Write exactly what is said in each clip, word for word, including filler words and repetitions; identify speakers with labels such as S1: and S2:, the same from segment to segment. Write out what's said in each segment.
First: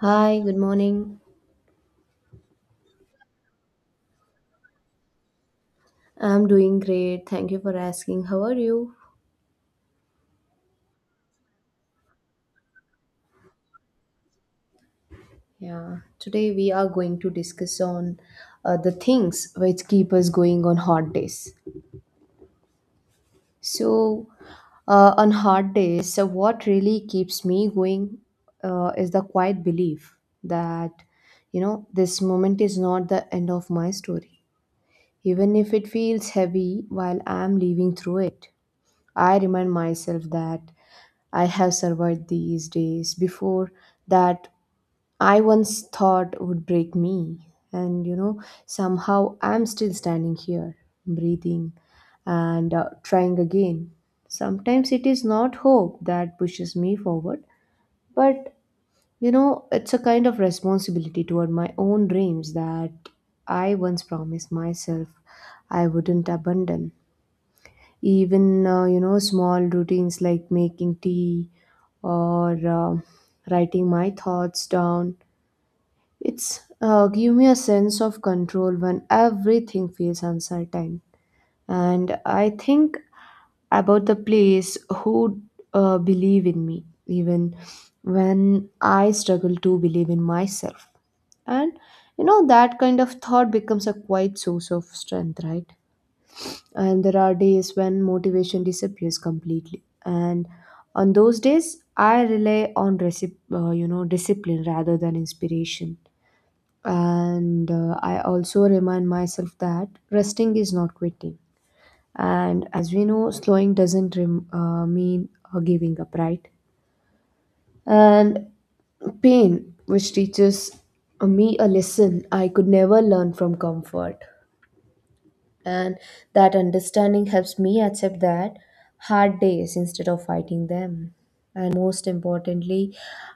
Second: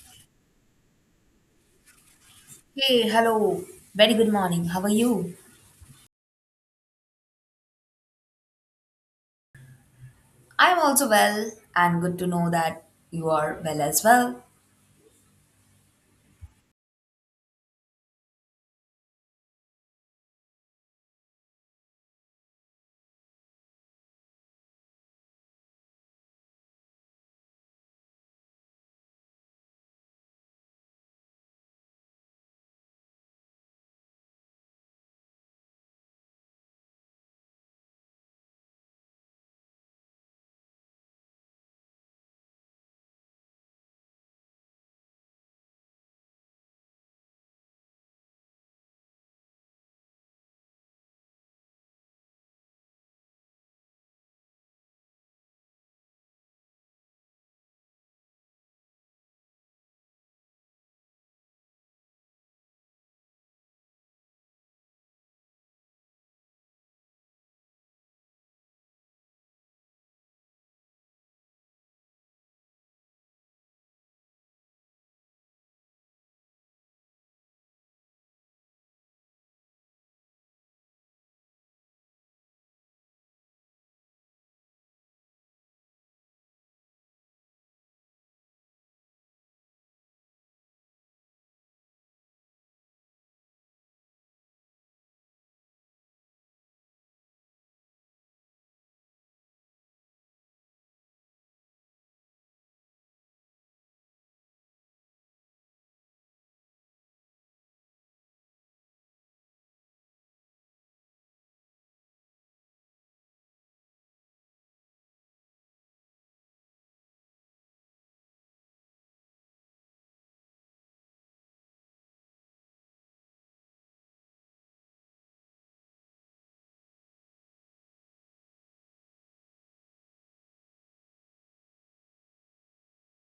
S1: Hi, good morning.
S2: Hey, hello. Very good morning. How are you?
S1: I'm doing great. Thank you for asking. How are you?
S2: I'm also well, and good to know that you are well as well.
S1: Yeah, today we are going to discuss on uh, the things which keep us going on hot days. So, uh, on hot days, so what really keeps me going uh, is the quiet belief that, you know, this moment is not the end of my story. Even if it feels heavy while I'm living through it, I remind myself that I have survived these days before that I once thought would break me. And you know, somehow I'm still standing here, breathing and uh, trying again. Sometimes it is not hope that pushes me forward, but you know, it's a kind of responsibility toward my own dreams that I once promised myself I wouldn't abandon. Even, uh, you know, small routines like making tea or uh, writing my thoughts down. It's uh, give me a sense of control when everything feels uncertain. And I think about the place who uh, believe in me, even when I struggle to believe in myself. And you know, that kind of thought becomes a quiet source of strength, right? And there are days when motivation disappears completely, and on those days I rely on recip- uh, you know discipline rather than inspiration. And uh, I also remind myself that resting is not quitting, and as we know, slowing doesn't rem- uh, mean uh, giving up, right? And pain which teaches me a lesson I could never learn from comfort. And that understanding helps me accept that hard days instead of fighting them. And most importantly,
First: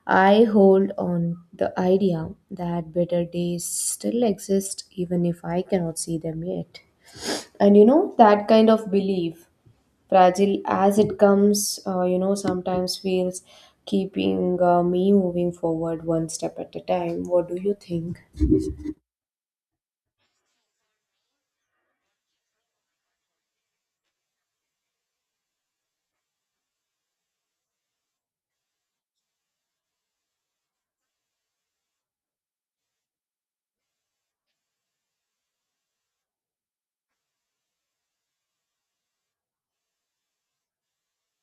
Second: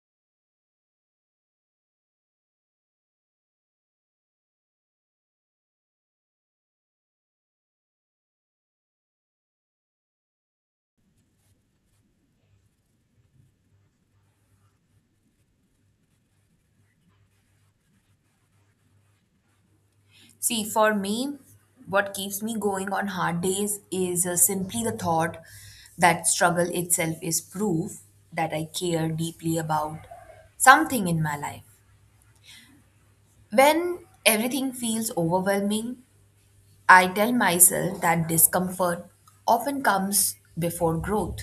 S1: I hold on the idea that better days still exist even if I cannot see them yet. And you know, that kind of belief, fragile as it comes, uh, you know sometimes feels keeping uh, me moving forward one step at a time. What do you think?
S2: See, for me, what keeps me going on hard days is uh, simply the thought that struggle itself is proof that I care deeply about something in my life. When everything feels overwhelming, I tell myself that discomfort often comes before growth.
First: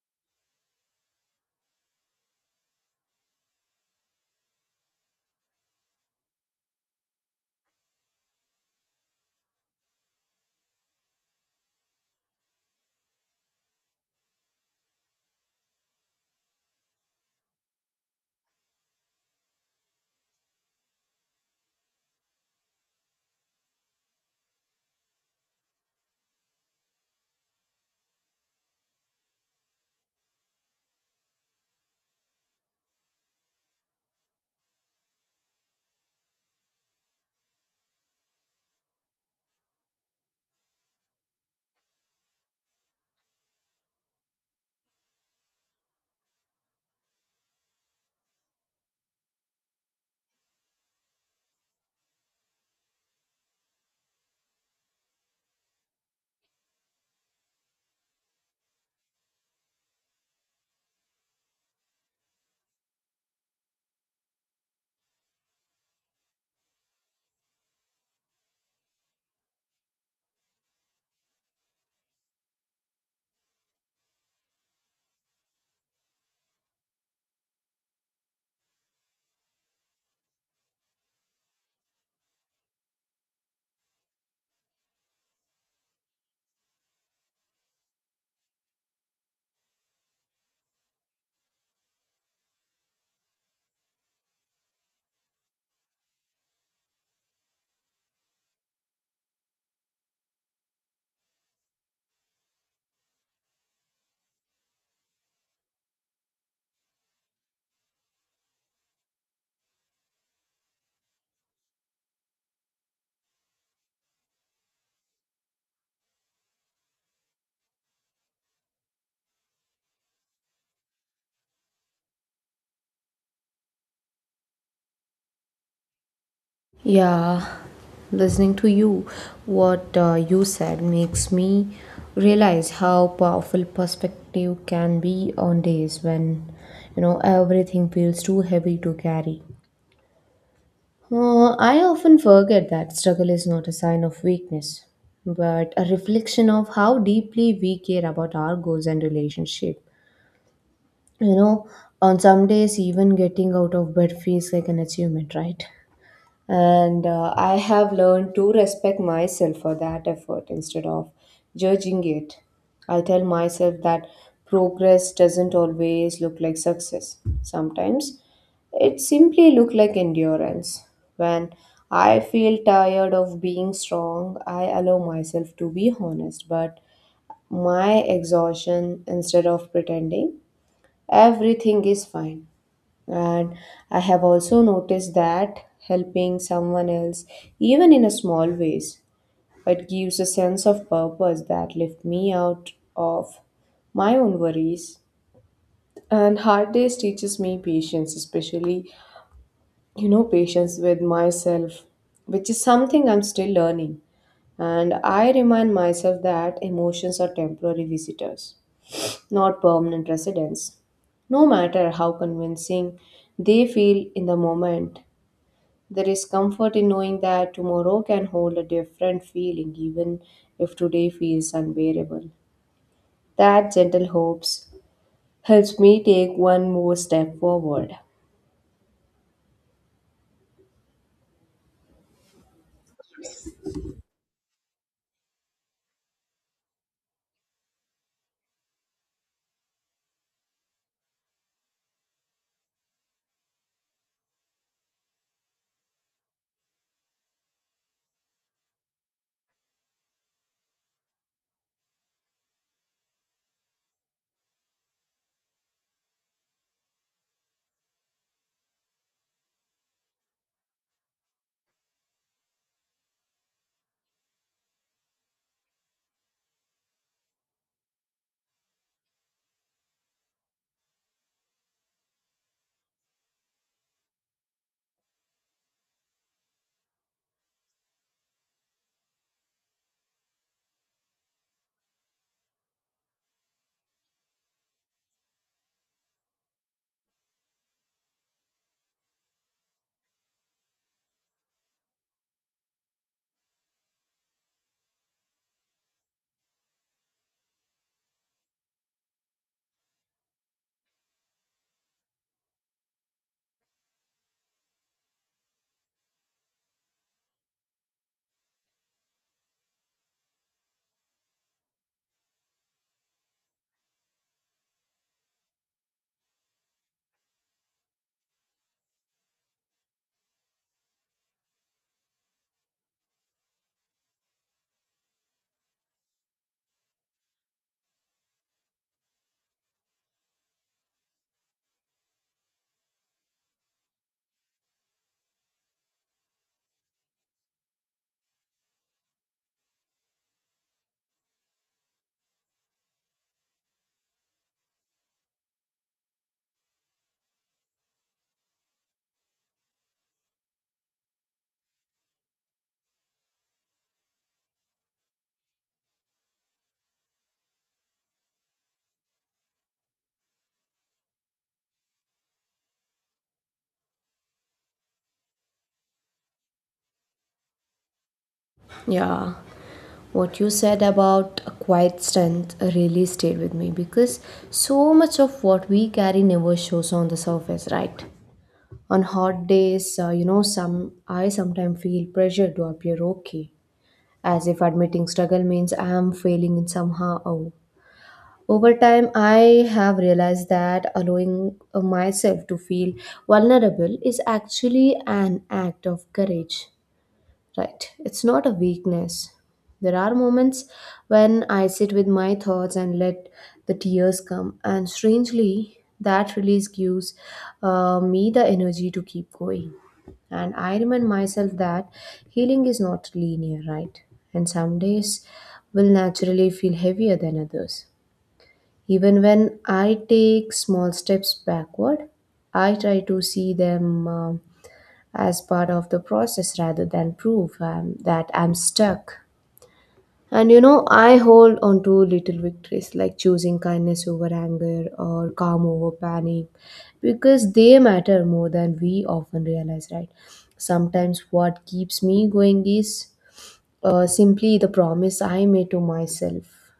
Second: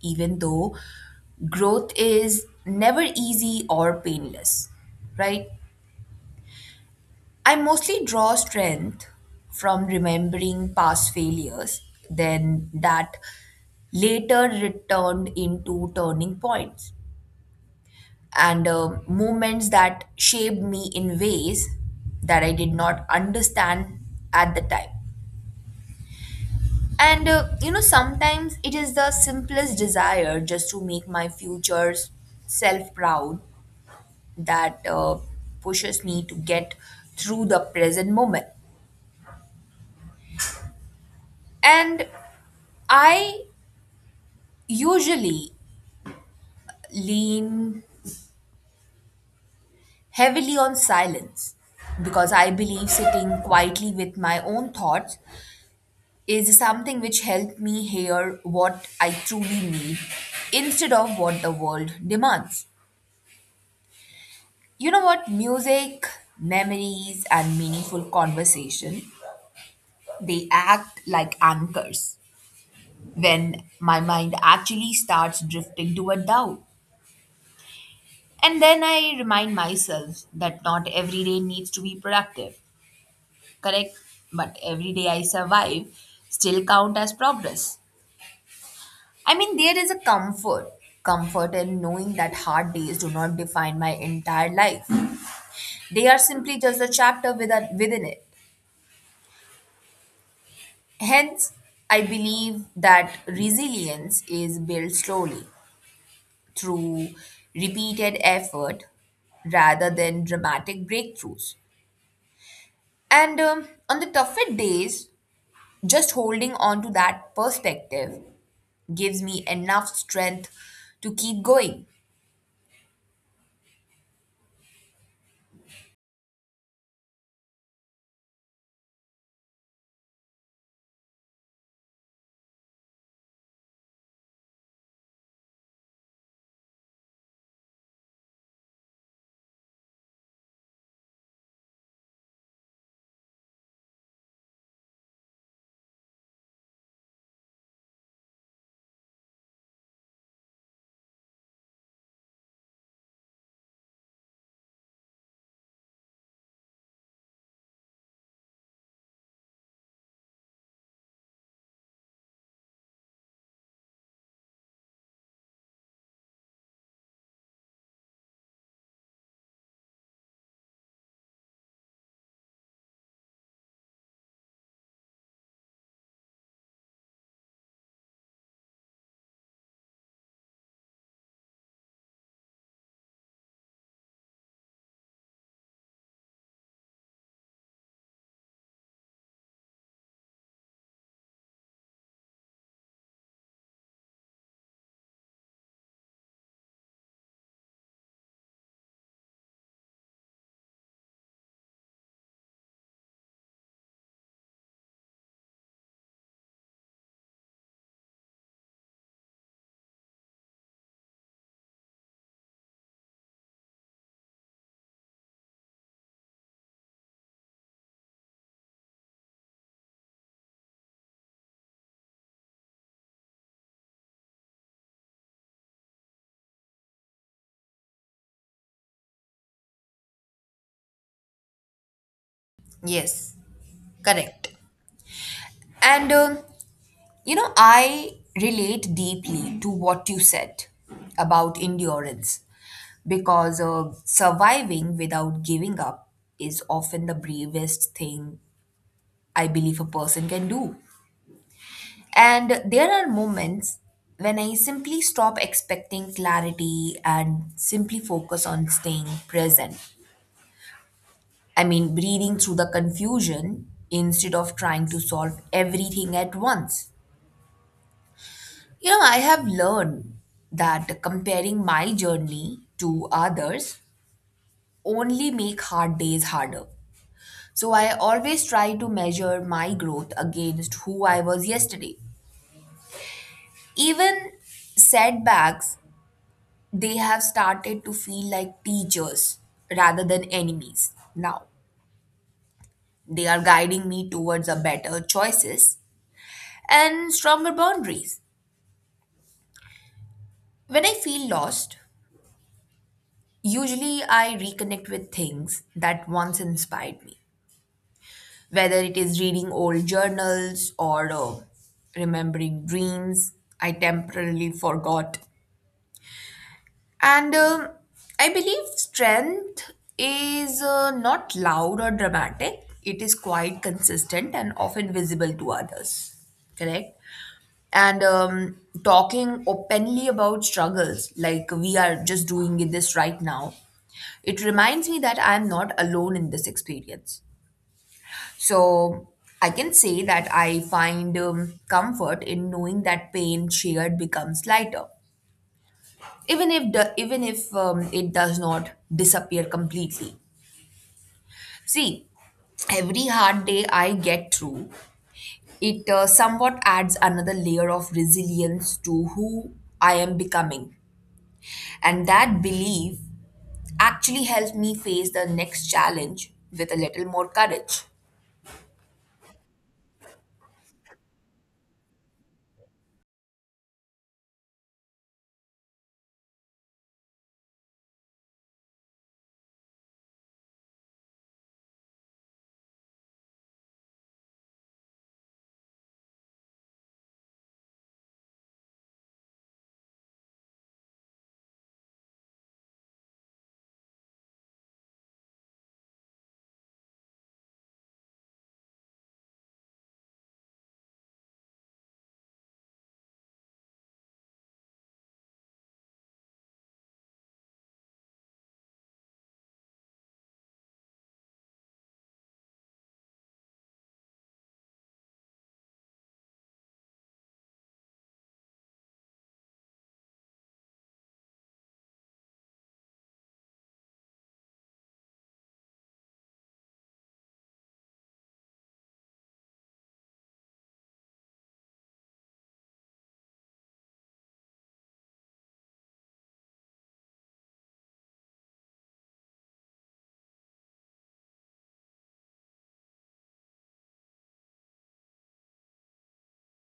S2: Even though growth is never easy or painless, right? I mostly draw strength from remembering past failures, then that later returned into turning points and uh, moments that shaped me in ways that I did not understand at the time. And uh, you know, sometimes it is the simplest desire just to make my future self proud that uh, pushes me to get through the present moment. And I usually lean heavily on silence because I believe sitting quietly with my own thoughts is something which helped me hear what I truly need instead of what the world demands. You know what? Music, memories, and meaningful conversation they act like anchors when my mind actually starts drifting toward doubt. And then I remind myself that not every day needs to be productive, correct? But every day I survive still count as progress. I mean, there is a comfort, comfort in knowing that hard days do not define my entire life. They are simply just a chapter within, within it. Hence, I believe that resilience is built slowly through repeated effort rather than dramatic breakthroughs. And um, on the tougher days, just holding on to that perspective gives me enough strength to keep going.
S1: Yeah, listening to you, what uh, you said makes me realize how powerful perspective can be on days when, you know, everything feels too heavy to carry. Uh, I often forget that struggle is not a sign of weakness, but a reflection of how deeply we care about our goals and relationship. You know, on some days, even getting out of bed feels like an achievement, right? And uh, I have learned to respect myself for that effort instead of judging it. I tell myself that progress doesn't always look like success. Sometimes it simply look like endurance. When I feel tired of being strong, I allow myself to be honest, but my exhaustion instead of pretending everything is fine. And I have also noticed that helping someone else, even in a small ways, it gives a sense of purpose that lifts me out of my own worries. And hard days teaches me patience, especially, you know, patience with myself, which is something I'm still learning. And I remind myself that emotions are temporary visitors, not permanent residents. No matter how convincing they feel in the moment, there is comfort in knowing that tomorrow can hold a different feeling, even if today feels unbearable. That gentle hopes helps me take one more step forward.
S2: Yes, correct. And um, you know, I relate deeply to what you said about endurance because uh, surviving without giving up is often the bravest thing I believe a person can do. And there are moments when I simply stop expecting clarity and simply focus on staying present. I mean, breathing through the confusion instead of trying to solve everything at once. You know, I have learned that comparing my journey to others only make hard days harder. So I always try to measure my growth against who I was yesterday. Even setbacks they have started to feel like teachers rather than enemies now, they are guiding me towards a better choices and stronger boundaries when I feel lost. Usually I reconnect with things that once inspired me, whether it is reading old journals or uh, remembering dreams I temporarily forgot. And um, I believe strength is uh, not loud or dramatic. It is quite consistent and often visible to others. Correct? And um, Talking openly about struggles, like we are just doing it this right now, it reminds me that I'm not alone in this experience. So I can say that I find um, comfort in knowing that pain shared becomes lighter even if do- even if um, it does not disappear completely. See, every hard day I get through, it uh, somewhat adds another layer of resilience to who I am becoming. And that belief actually helps me face the next challenge with a little more courage.
S1: Yeah, what you said about a quiet strength really stayed with me because so much of what we carry never shows on the surface, right? On hot days, uh, you know, some I sometimes feel pressure to appear okay, as if admitting struggle means I am failing in somehow. Over time, I have realized that allowing uh, myself to feel vulnerable is actually an act of courage, right? It's not a weakness. There are moments when I sit with my thoughts and let the tears come, and strangely, that release gives uh, me the energy to keep going. And I remind myself that healing is not linear, right? And some days will naturally feel heavier than others. Even when I take small steps backward, I try to see them um, as part of the process rather than proof um, that I'm stuck. And you know, I hold on to little victories like choosing kindness over anger or calm over panic because they matter more than we often realize, right? Sometimes what keeps me going is uh, simply the promise I made to myself,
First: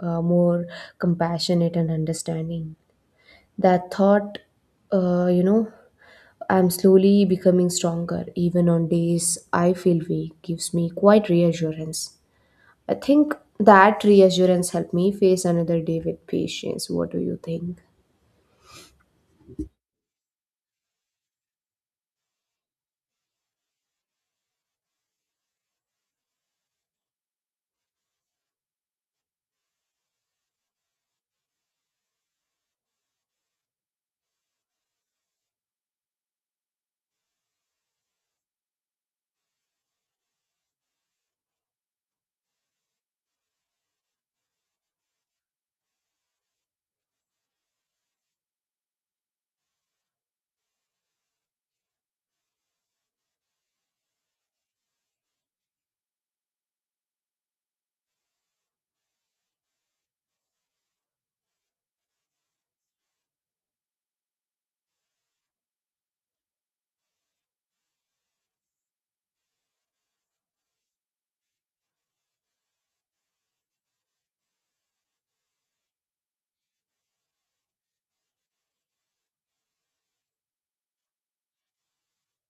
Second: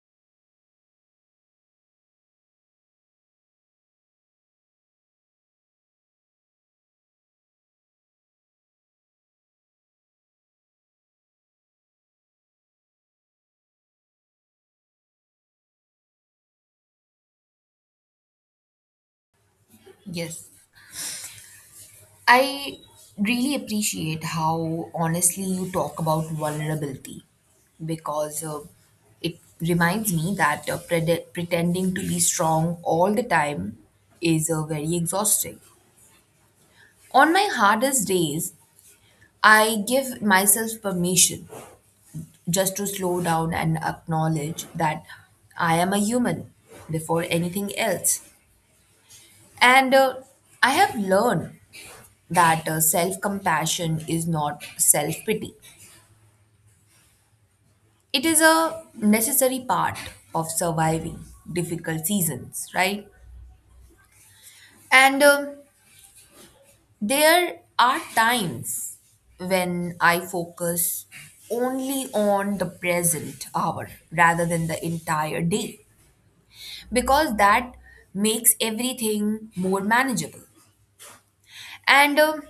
S1: uh, more compassionate and understanding. That thought, uh, you know, I'm slowly becoming stronger, even on days I feel weak, gives me quite reassurance. I think that reassurance helped me face another day with patience. What do you think?
S2: Yes, I really appreciate how honestly you talk about vulnerability because uh, it reminds me that uh, prede- pretending to be strong all the time is uh, very exhausting. On my hardest days, I give myself permission just to slow down and acknowledge that I am a human before anything else. And uh, I have learned that uh, self compassion is not self pity. It is a necessary part of surviving difficult seasons, right? And um, there are times when I focus only on the present hour rather than the entire day because that makes everything more manageable. And um,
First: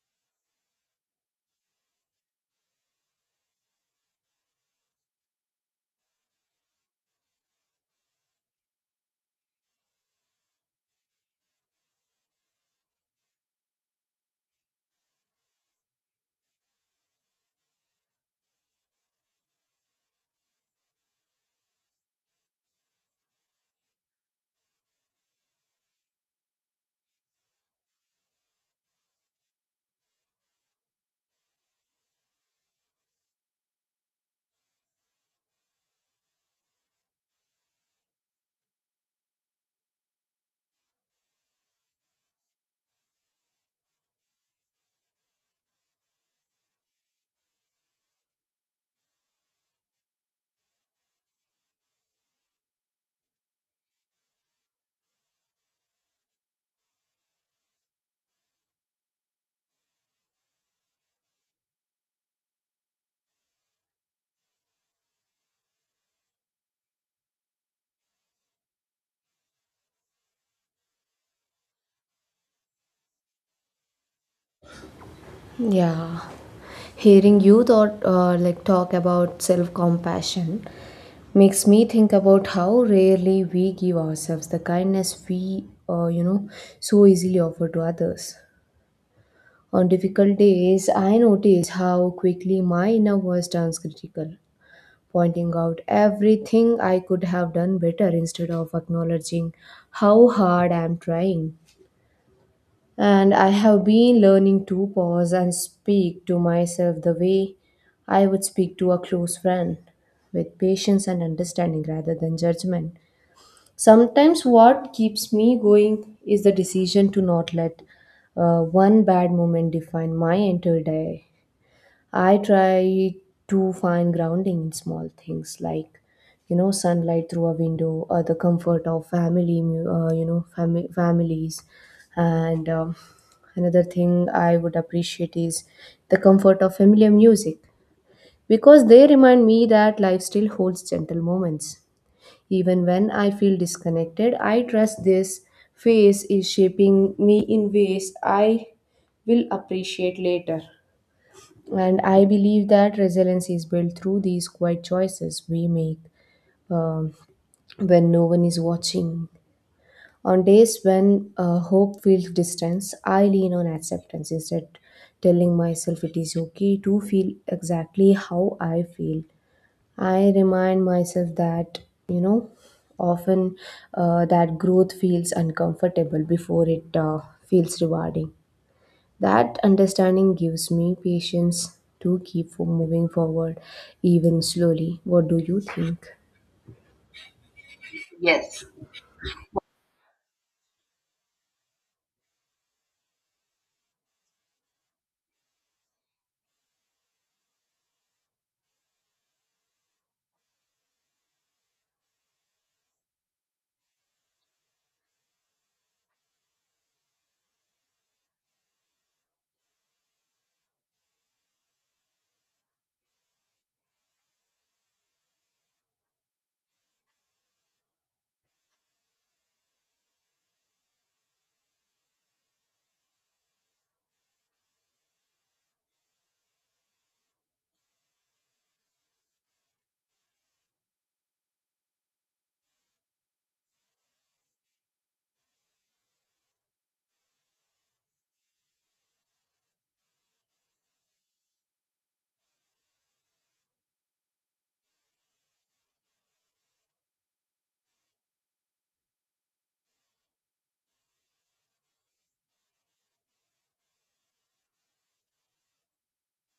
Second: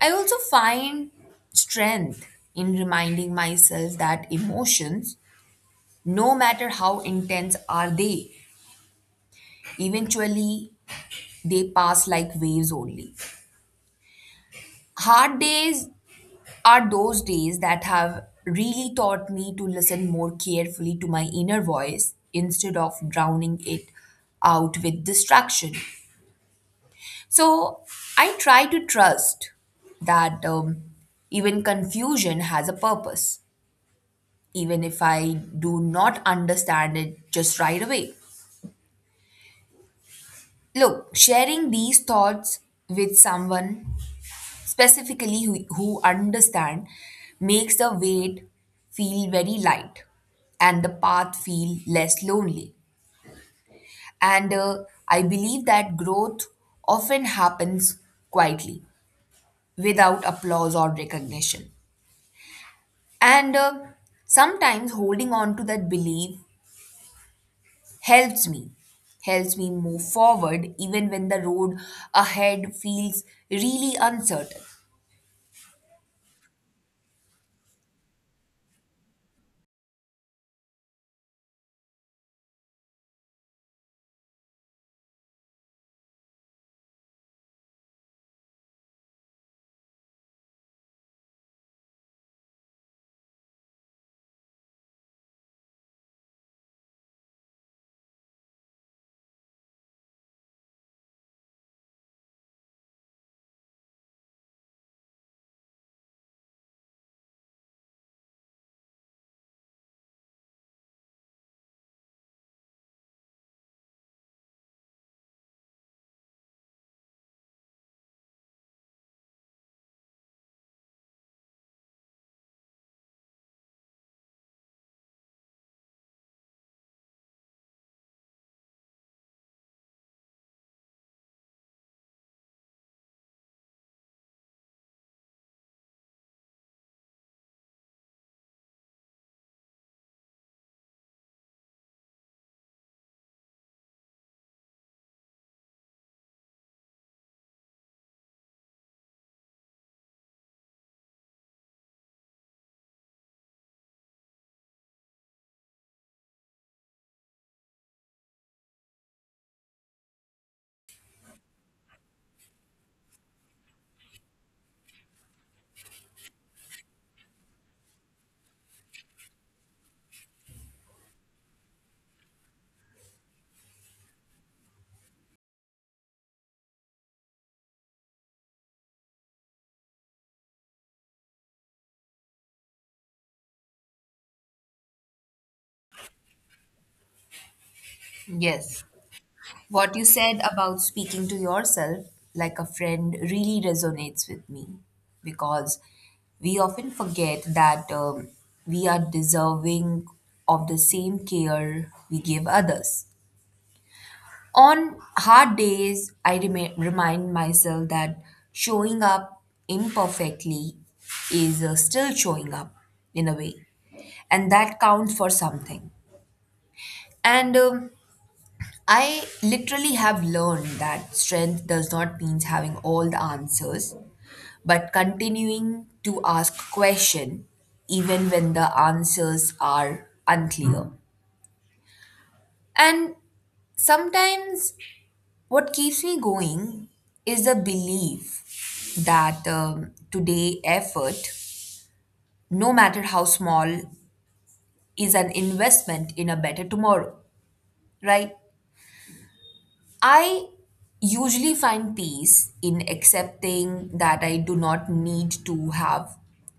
S2: I also find strength in reminding myself that emotions, no matter how intense are they, eventually they pass like waves only. Hard days are those days that have really taught me to listen more carefully to my inner voice instead of drowning it out with distraction. So I try to trust that um, even confusion has a purpose, even if I do not understand it just right away. Look, sharing these thoughts with someone specifically who, who understand makes the weight feel very light and the path feel less lonely. And uh, I believe that growth often happens quietly without applause or recognition. And uh, sometimes holding on to that belief helps me helps me move forward even when the road ahead feels really uncertain.
S1: Yeah, hearing you thought uh, like talk about self compassion makes me think about how rarely we give ourselves the kindness we uh, you know so easily offer to others. On difficult days, I noticed how quickly my inner voice turns critical, pointing out everything I could have done better instead of acknowledging how hard I am trying. And I have been learning to pause and speak to myself the way I would speak to a close friend, with patience and understanding rather than judgment. Sometimes, what keeps me going is the decision to not let uh, one bad moment define my entire day. I try to find grounding in small things like, you know, sunlight through a window or the comfort of family, mu- uh, you know, fami- families. And um, another thing I would appreciate is the comfort of familiar music because they remind me that life still holds gentle moments. Even when I feel disconnected, I trust this phase is shaping me in ways I will appreciate later. And I believe that resilience is built through these quiet choices we make um, when no one is watching. On days when uh, hope feels distance, I lean on acceptance instead, telling myself it is okay to feel exactly how I feel. I remind myself that, you know, often uh, that growth feels uncomfortable before it uh, feels rewarding. That understanding gives me patience to keep for moving forward, even slowly. What do you think?
S2: Yes. What you said about speaking to yourself like a friend really resonates with me because we often forget that um, we are deserving of the same care we give others. On hard days, I rema remind myself that showing up imperfectly is uh, still showing up in a way, and that counts for something. And um, I literally have learned that strength does not mean having all the answers, but continuing to ask question, even when the answers are unclear. And sometimes what keeps me going is the belief that um, today effort, no matter how small, is an investment in a better tomorrow, right? I usually find peace in accepting that I do not need to have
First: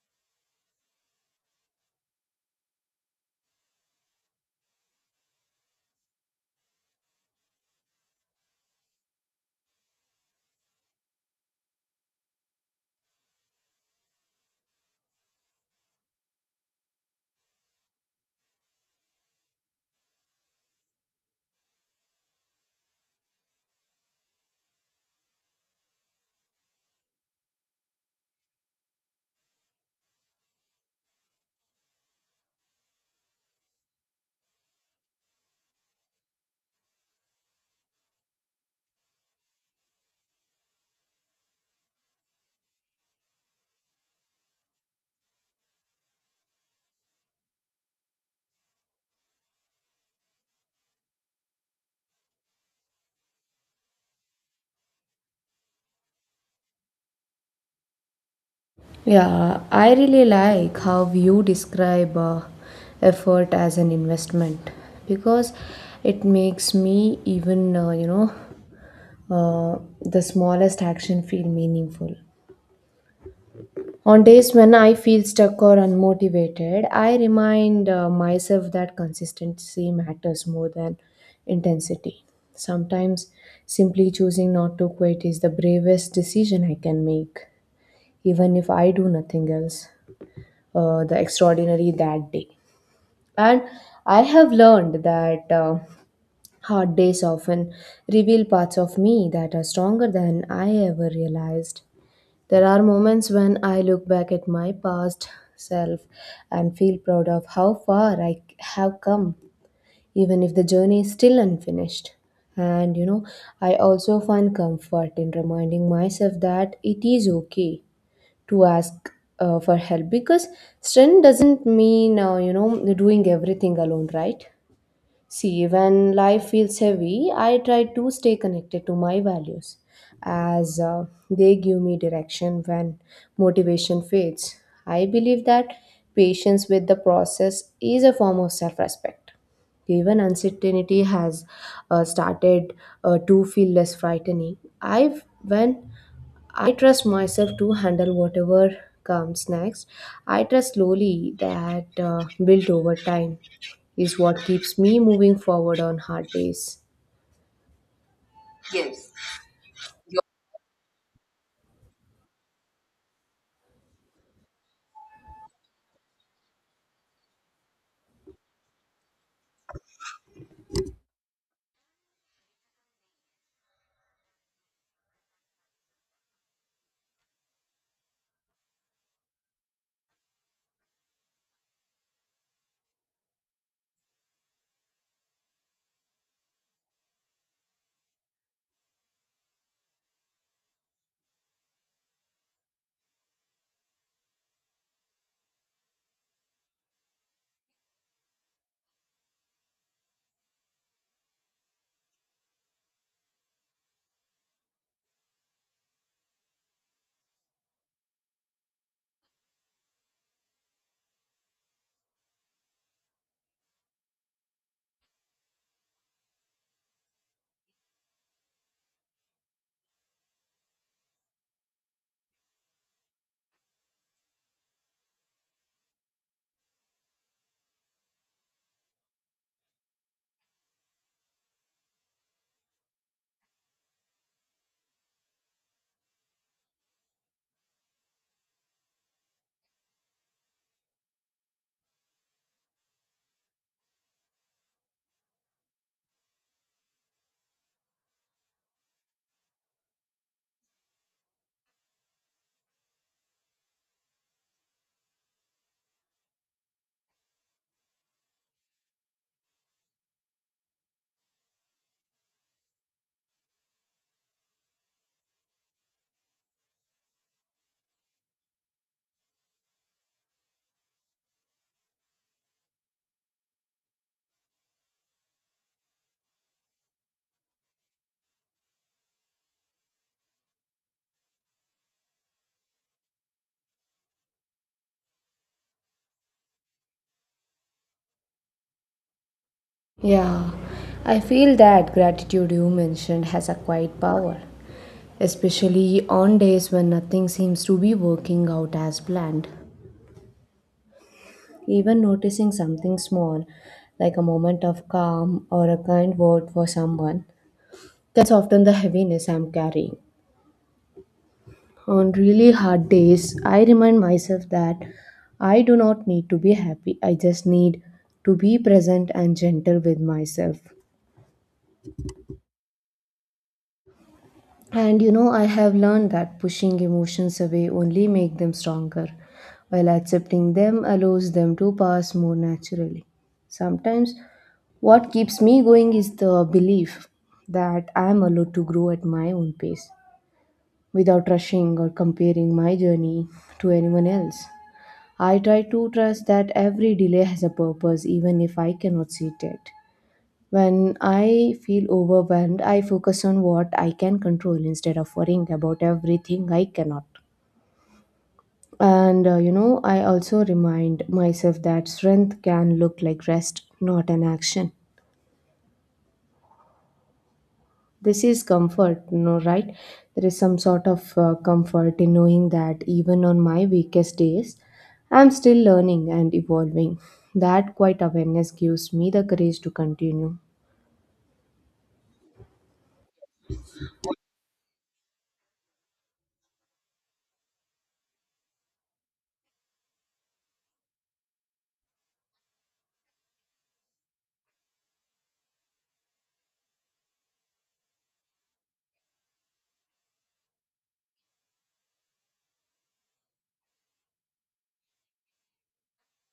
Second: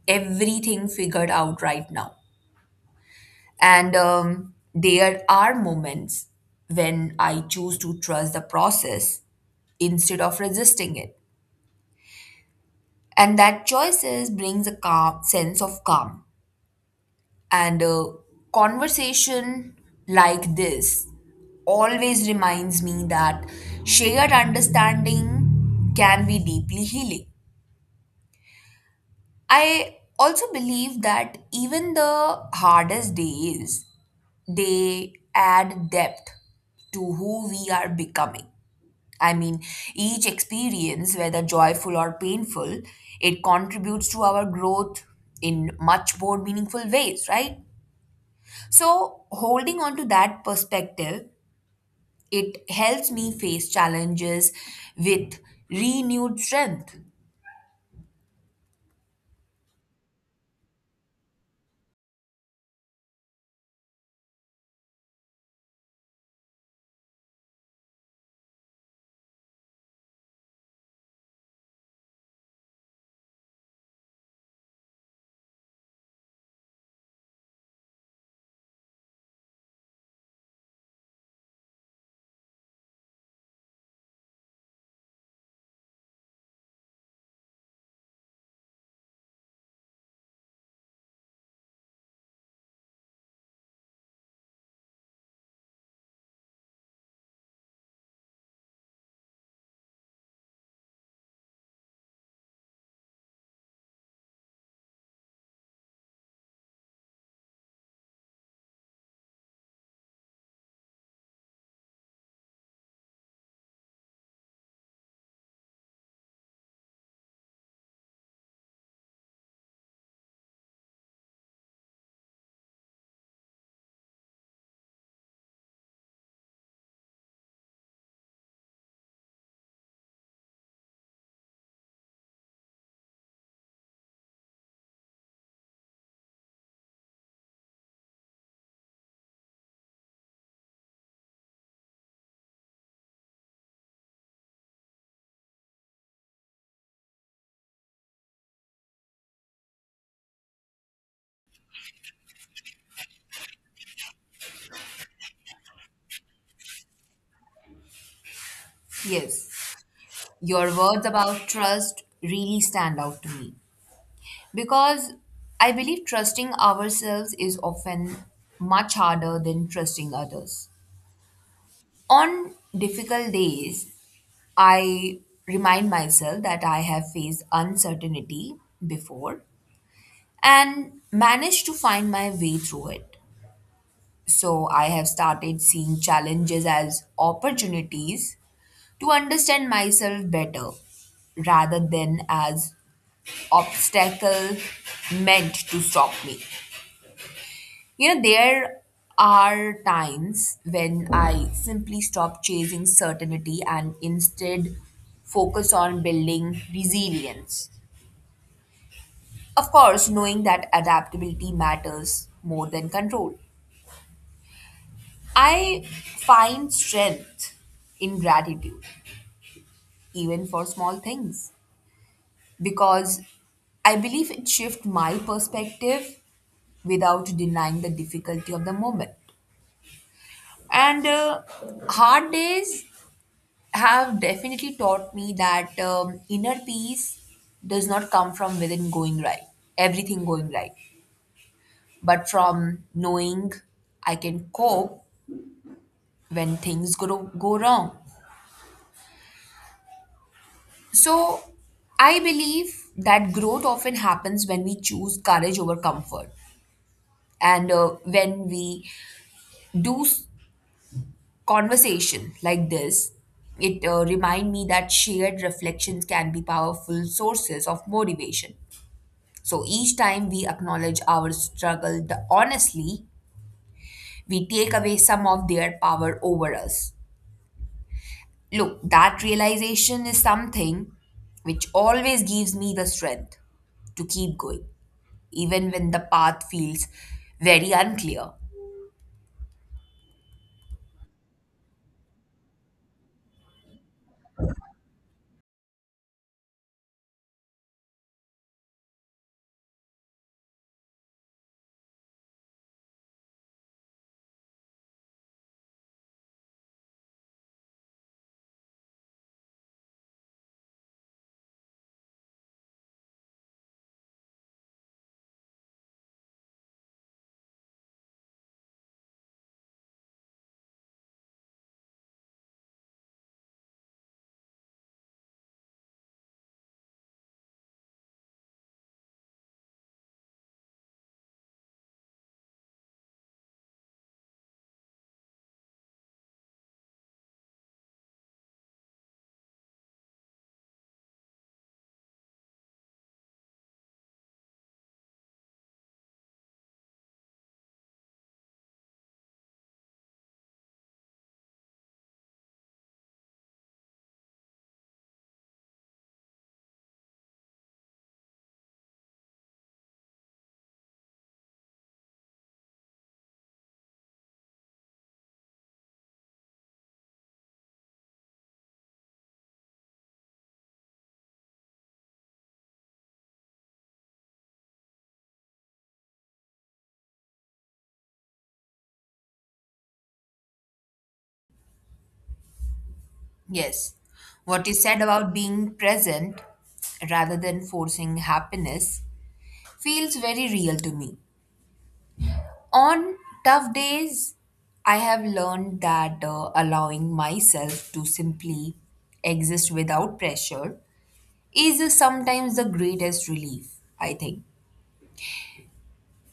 S2: everything figured out right now. And um, there are moments when I choose to trust the process instead of resisting it. And that choices brings a calm sense of calm. And a conversation like this always reminds me that shared understanding can be deeply healing. I also believe that even the hardest days, they add depth to who we are becoming. I mean, each experience, whether joyful or painful, it contributes to our growth in much more meaningful ways, right? So, holding on to that perspective, it helps me face challenges with renewed strength.
S1: Yeah, I really like how you describe uh, effort as an investment because it makes me even, uh, you know, uh, the smallest action feel meaningful. On days when I feel stuck or unmotivated, I remind uh, myself that consistency matters more than intensity. Sometimes simply choosing not to quit is the bravest decision I can make, even if I do nothing else uh, the extraordinary that day. And I have learned that uh, hard days often reveal parts of me that are stronger than I ever realized. There are moments when I look back at my past self and feel proud of how far I have come, even if the journey is still unfinished. And you know, I also find comfort in reminding myself that it is okay to ask uh, for help because strength doesn't mean, uh, you know, doing everything alone, right? See, when life feels heavy, I try to stay connected to my values as uh, they give me direction when motivation fades. I believe that patience with the process is a form of self respect. Even uncertainty has uh, started uh, to feel less frightening. I've when I trust myself to handle whatever comes next. I trust slowly that uh, built over time is what keeps me moving forward on hard days.
S2: Yes, your words about trust really stand out to me because I believe trusting ourselves is often much harder than trusting others. On difficult days, I remind myself that I have faced uncertainty before and managed to find my way through it. So I have started seeing challenges as opportunities to understand myself better rather than as obstacle meant to stop me. You know, there are times when I simply stop chasing certainty and instead focus on building resilience. Of course, knowing that adaptability matters more than control. I find strength in gratitude even for small things, because I believe it shifts my perspective without denying the difficulty of the moment. And uh, hard days have definitely taught me that um, inner peace does not come from within going right, everything going right, but from knowing I can cope when things go, go wrong. So I believe that growth often happens when we choose courage over comfort. And uh, when we do s- conversation like this, it uh, remind me that shared reflections can be powerful sources of motivation. So each time we acknowledge our struggle the, honestly, we take away some of their power over us. Look, that realization is something which always gives me the strength to keep going, even when the path feels very unclear.
S1: Yeah, I feel that gratitude you mentioned has a quiet power, especially on days when nothing seems to be working out as planned. Even noticing something small, like a moment of calm or a kind word for someone, can soften the heaviness I'm carrying. On really hard days, I remind myself that I do not need to be happy. I just need to be present and gentle with myself. And you know, I have learned that pushing emotions away only make them stronger, while accepting them allows them to pass more naturally. Sometimes what keeps me going is the belief that I am allowed to grow at my own pace without rushing or comparing my journey to anyone else. I try to trust that every delay has a purpose, even if I cannot see it yet. When I feel overwhelmed, I focus on what I can control instead of worrying about everything I cannot. And uh, you know, I also remind myself that strength can look like rest, not an action. This is comfort, no, right? There is some sort of uh, comfort in knowing that even on my weakest days, I'm still learning and evolving. That quiet awareness gives me the courage to continue.
S2: Yes. What you said about being present rather than forcing happiness feels very real to me. On tough days, I have learned that uh, allowing myself to simply exist without pressure is uh, sometimes the greatest relief, I think.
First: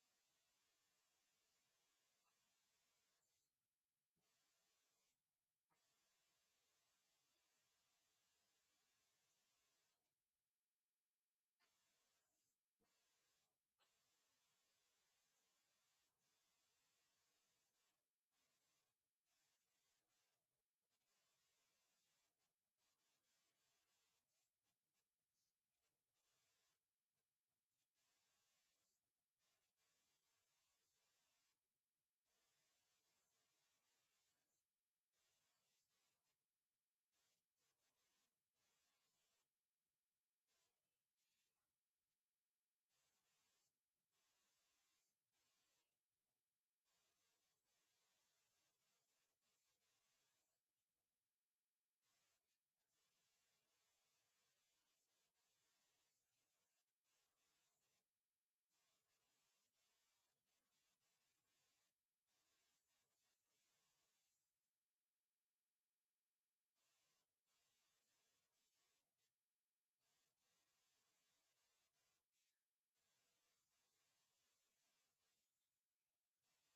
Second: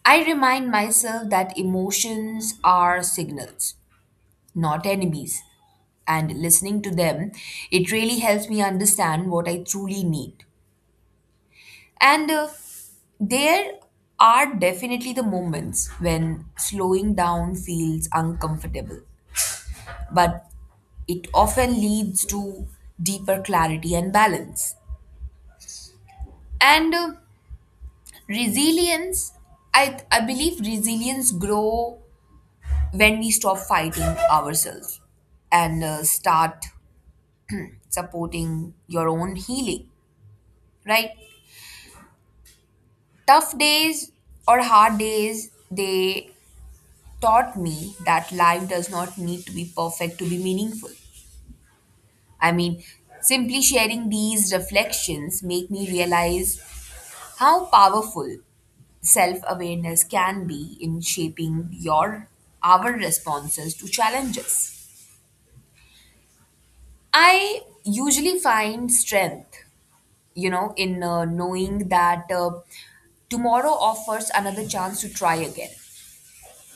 S2: I remind myself that emotions are signals, not enemies. And listening to them, it really helps me understand what I truly need. And uh, there are definitely the moments when slowing down feels uncomfortable, but it often leads to deeper clarity and balance. And uh, resilience, I, I believe resilience grow when we stop fighting ourselves and uh, start supporting your own healing, right? Tough days or hard days, they taught me that life does not need to be perfect to be meaningful. I mean, simply sharing these reflections make me realize how powerful self-awareness can be in shaping your our responses to challenges. I usually find strength, you know, in uh, knowing that uh, tomorrow offers another chance to try again,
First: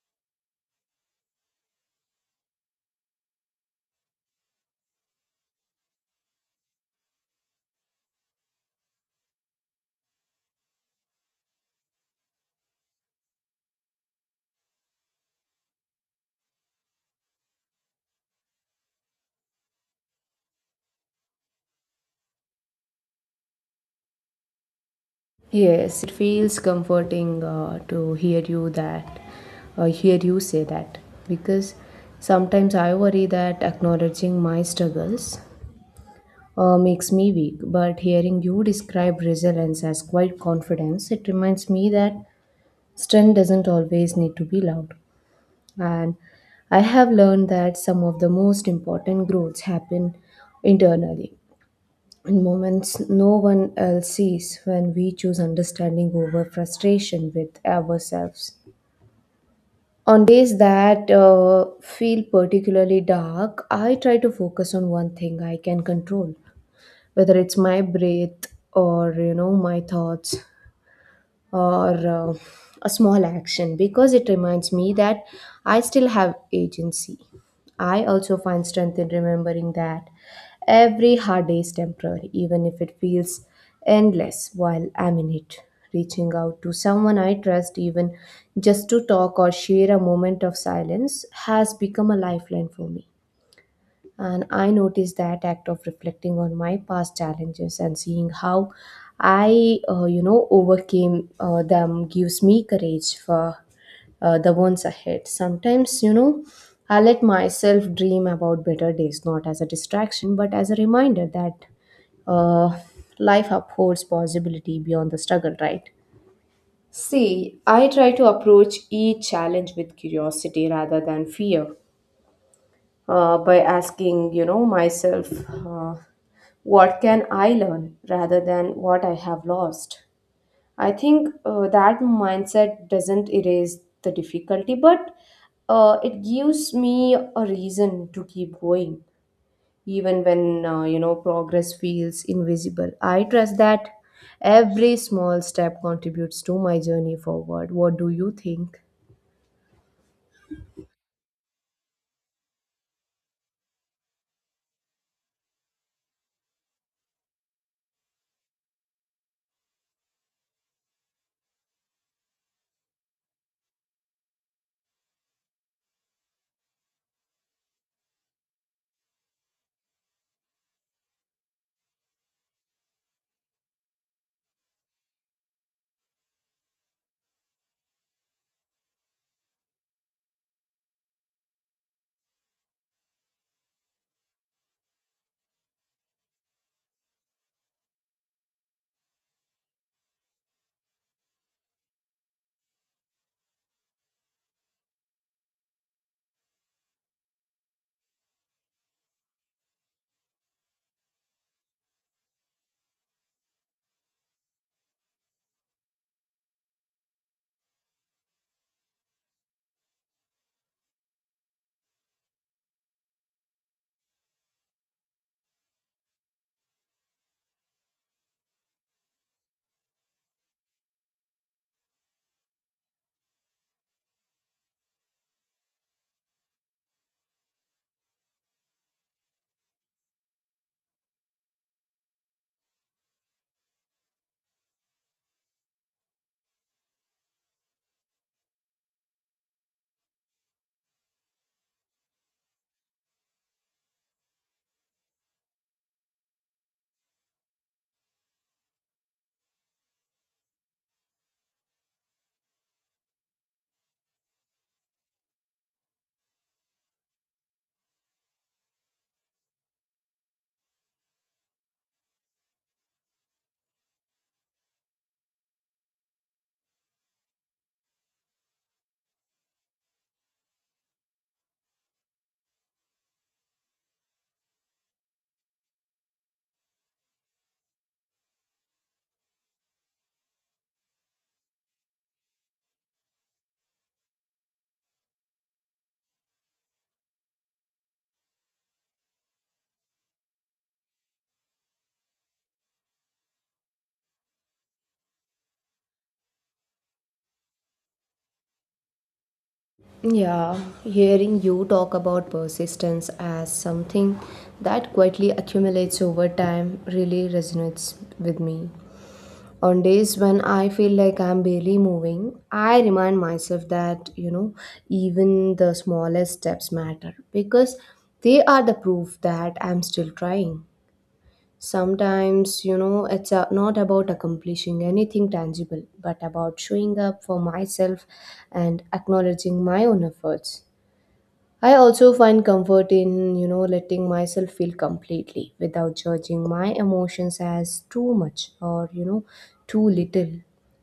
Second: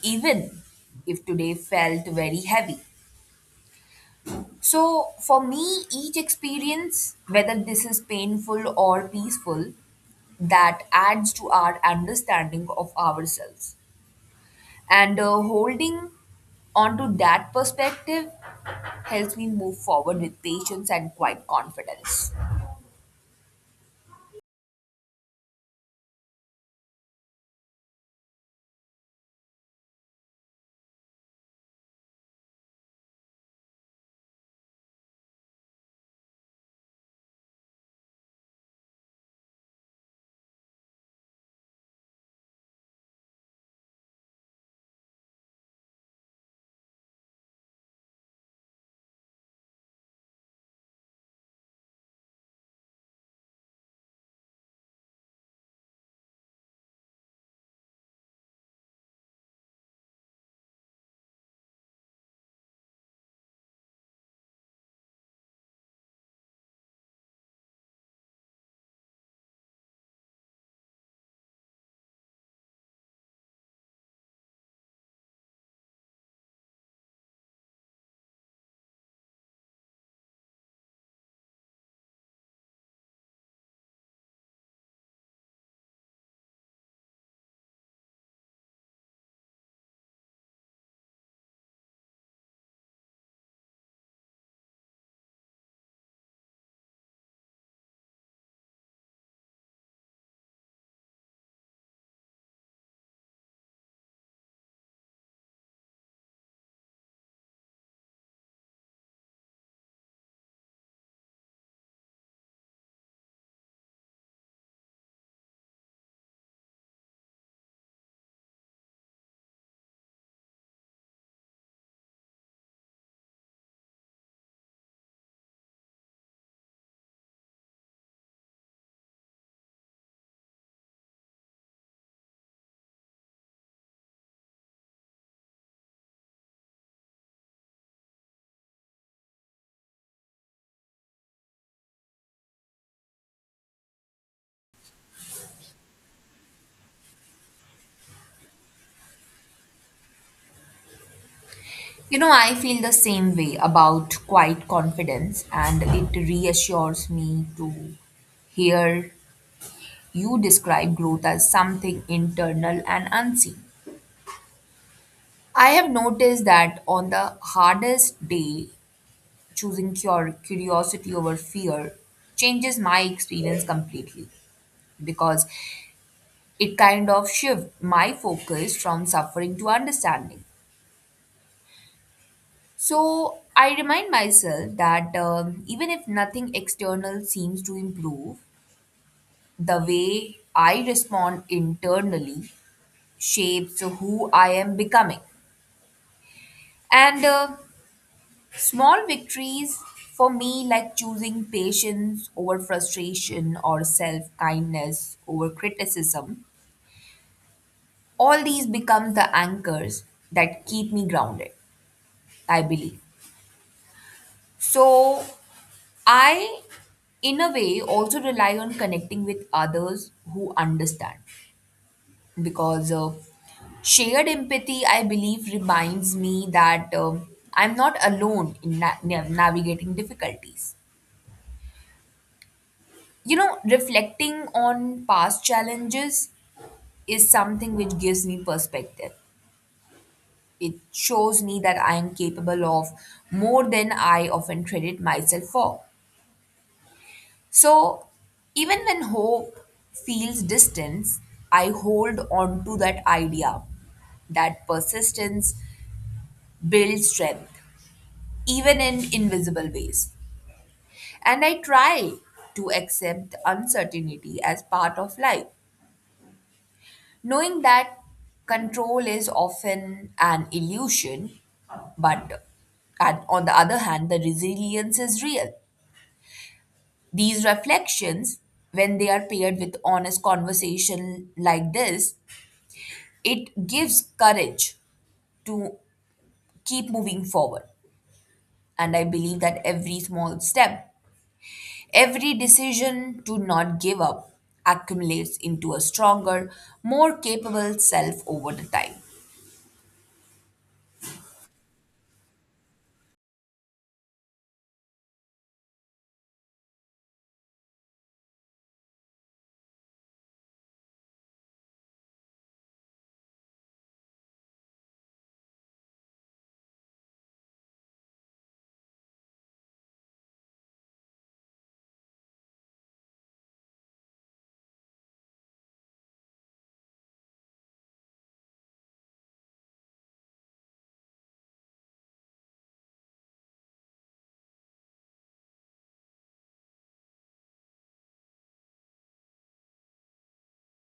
S2: even if today felt very heavy. So, for me, each experience, whether this is painful or peaceful, that adds to our understanding of ourselves. And uh, holding onto that perspective helps me move forward with patience and quiet confidence.
S1: Yes, it feels comforting uh, to hear you that, uh, hear you say that, because sometimes I worry that acknowledging my struggles uh, makes me weak. But hearing you describe resilience as quite confidence, it reminds me that strength doesn't always need to be loud. And I have learned that some of the most important growths happen internally, in moments no one else sees when we choose understanding over frustration with ourselves. On days that uh, feel particularly dark, I try to focus on one thing I can control, whether it's my breath or you know my thoughts or uh, a small action because it reminds me that I still have agency. I also find strength in remembering that every hard day is temporary, even if it feels endless while I'm in it. Reaching out to someone I trust, even just to talk or share a moment of silence, has become a lifeline for me. And I noticed that act of reflecting on my past challenges and seeing how I, uh, you know, overcame uh, them gives me courage for uh, the ones ahead. Sometimes, you know, I let myself dream about better days, not as a distraction, but as a reminder that uh, life upholds possibility beyond the struggle, right? See, I try to approach each challenge with curiosity rather than fear uh, by asking, you know, myself, uh, what can I learn rather than what I have lost? I think uh, that mindset doesn't erase the difficulty, but uh, it gives me a reason to keep going, even when, uh, you know, progress feels invisible. I trust that every small step contributes to my journey forward. What do you think?
S2: You know, I feel the same way about quiet confidence, and it reassures me to hear you describe growth as something internal and unseen. I have noticed that on the hardest day, choosing cur- curiosity over fear changes my experience completely because it kind of shifts my focus from suffering to understanding. So I remind myself that um, even if nothing external seems to improve, the way I respond internally shapes who I am becoming. And uh, small victories for me, like choosing patience over frustration or self kindness over criticism, all these become the anchors that keep me grounded, I believe. So, I, in a way, also rely on connecting with others who understand because uh, shared empathy, I believe, reminds me that um I'm not alone in na- nav- navigating difficulties. You know, reflecting on past challenges is something which gives me perspective. It shows me that I am capable of more than I often credit myself for. So, even when hope feels distant, I hold on to that idea that persistence builds strength, even in invisible ways. And I try to accept uncertainty as part of life. Knowing that control is often an illusion, but and on the other hand, the resilience is real. These reflections, when they are paired with honest conversation like this, it gives courage to keep moving forward. And I believe that every small step, every decision to not give up, accumulates into a stronger, more capable self over the time.
S1: Yeah, hearing you talk about persistence as something that quietly accumulates over time really resonates with me. On days when I feel like I'm barely moving, I remind myself that, you know, even the smallest steps matter because they are the proof that I'm still trying. Sometimes, you know, it's uh, not about accomplishing anything tangible, but about showing up for myself and acknowledging my own efforts. I also find comfort in, you know, letting myself feel completely without judging my emotions as too much or, you know, too little.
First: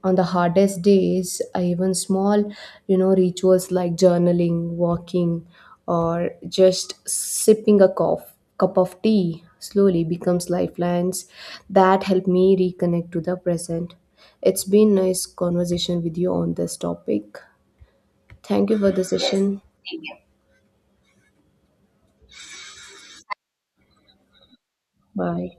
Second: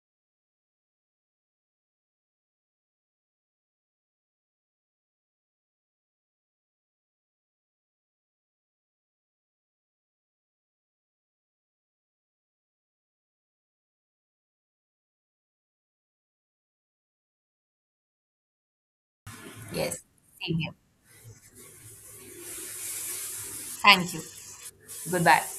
S1: On the hardest days, I even small, you know, rituals like journaling, walking, or just sipping a cough, cup of tea slowly becomes lifelines that help me reconnect to the present. It's been nice conversation with you on this topic. Thank you for the session.
S2: Yes, same here. Thank you. Goodbye.
S1: Bye.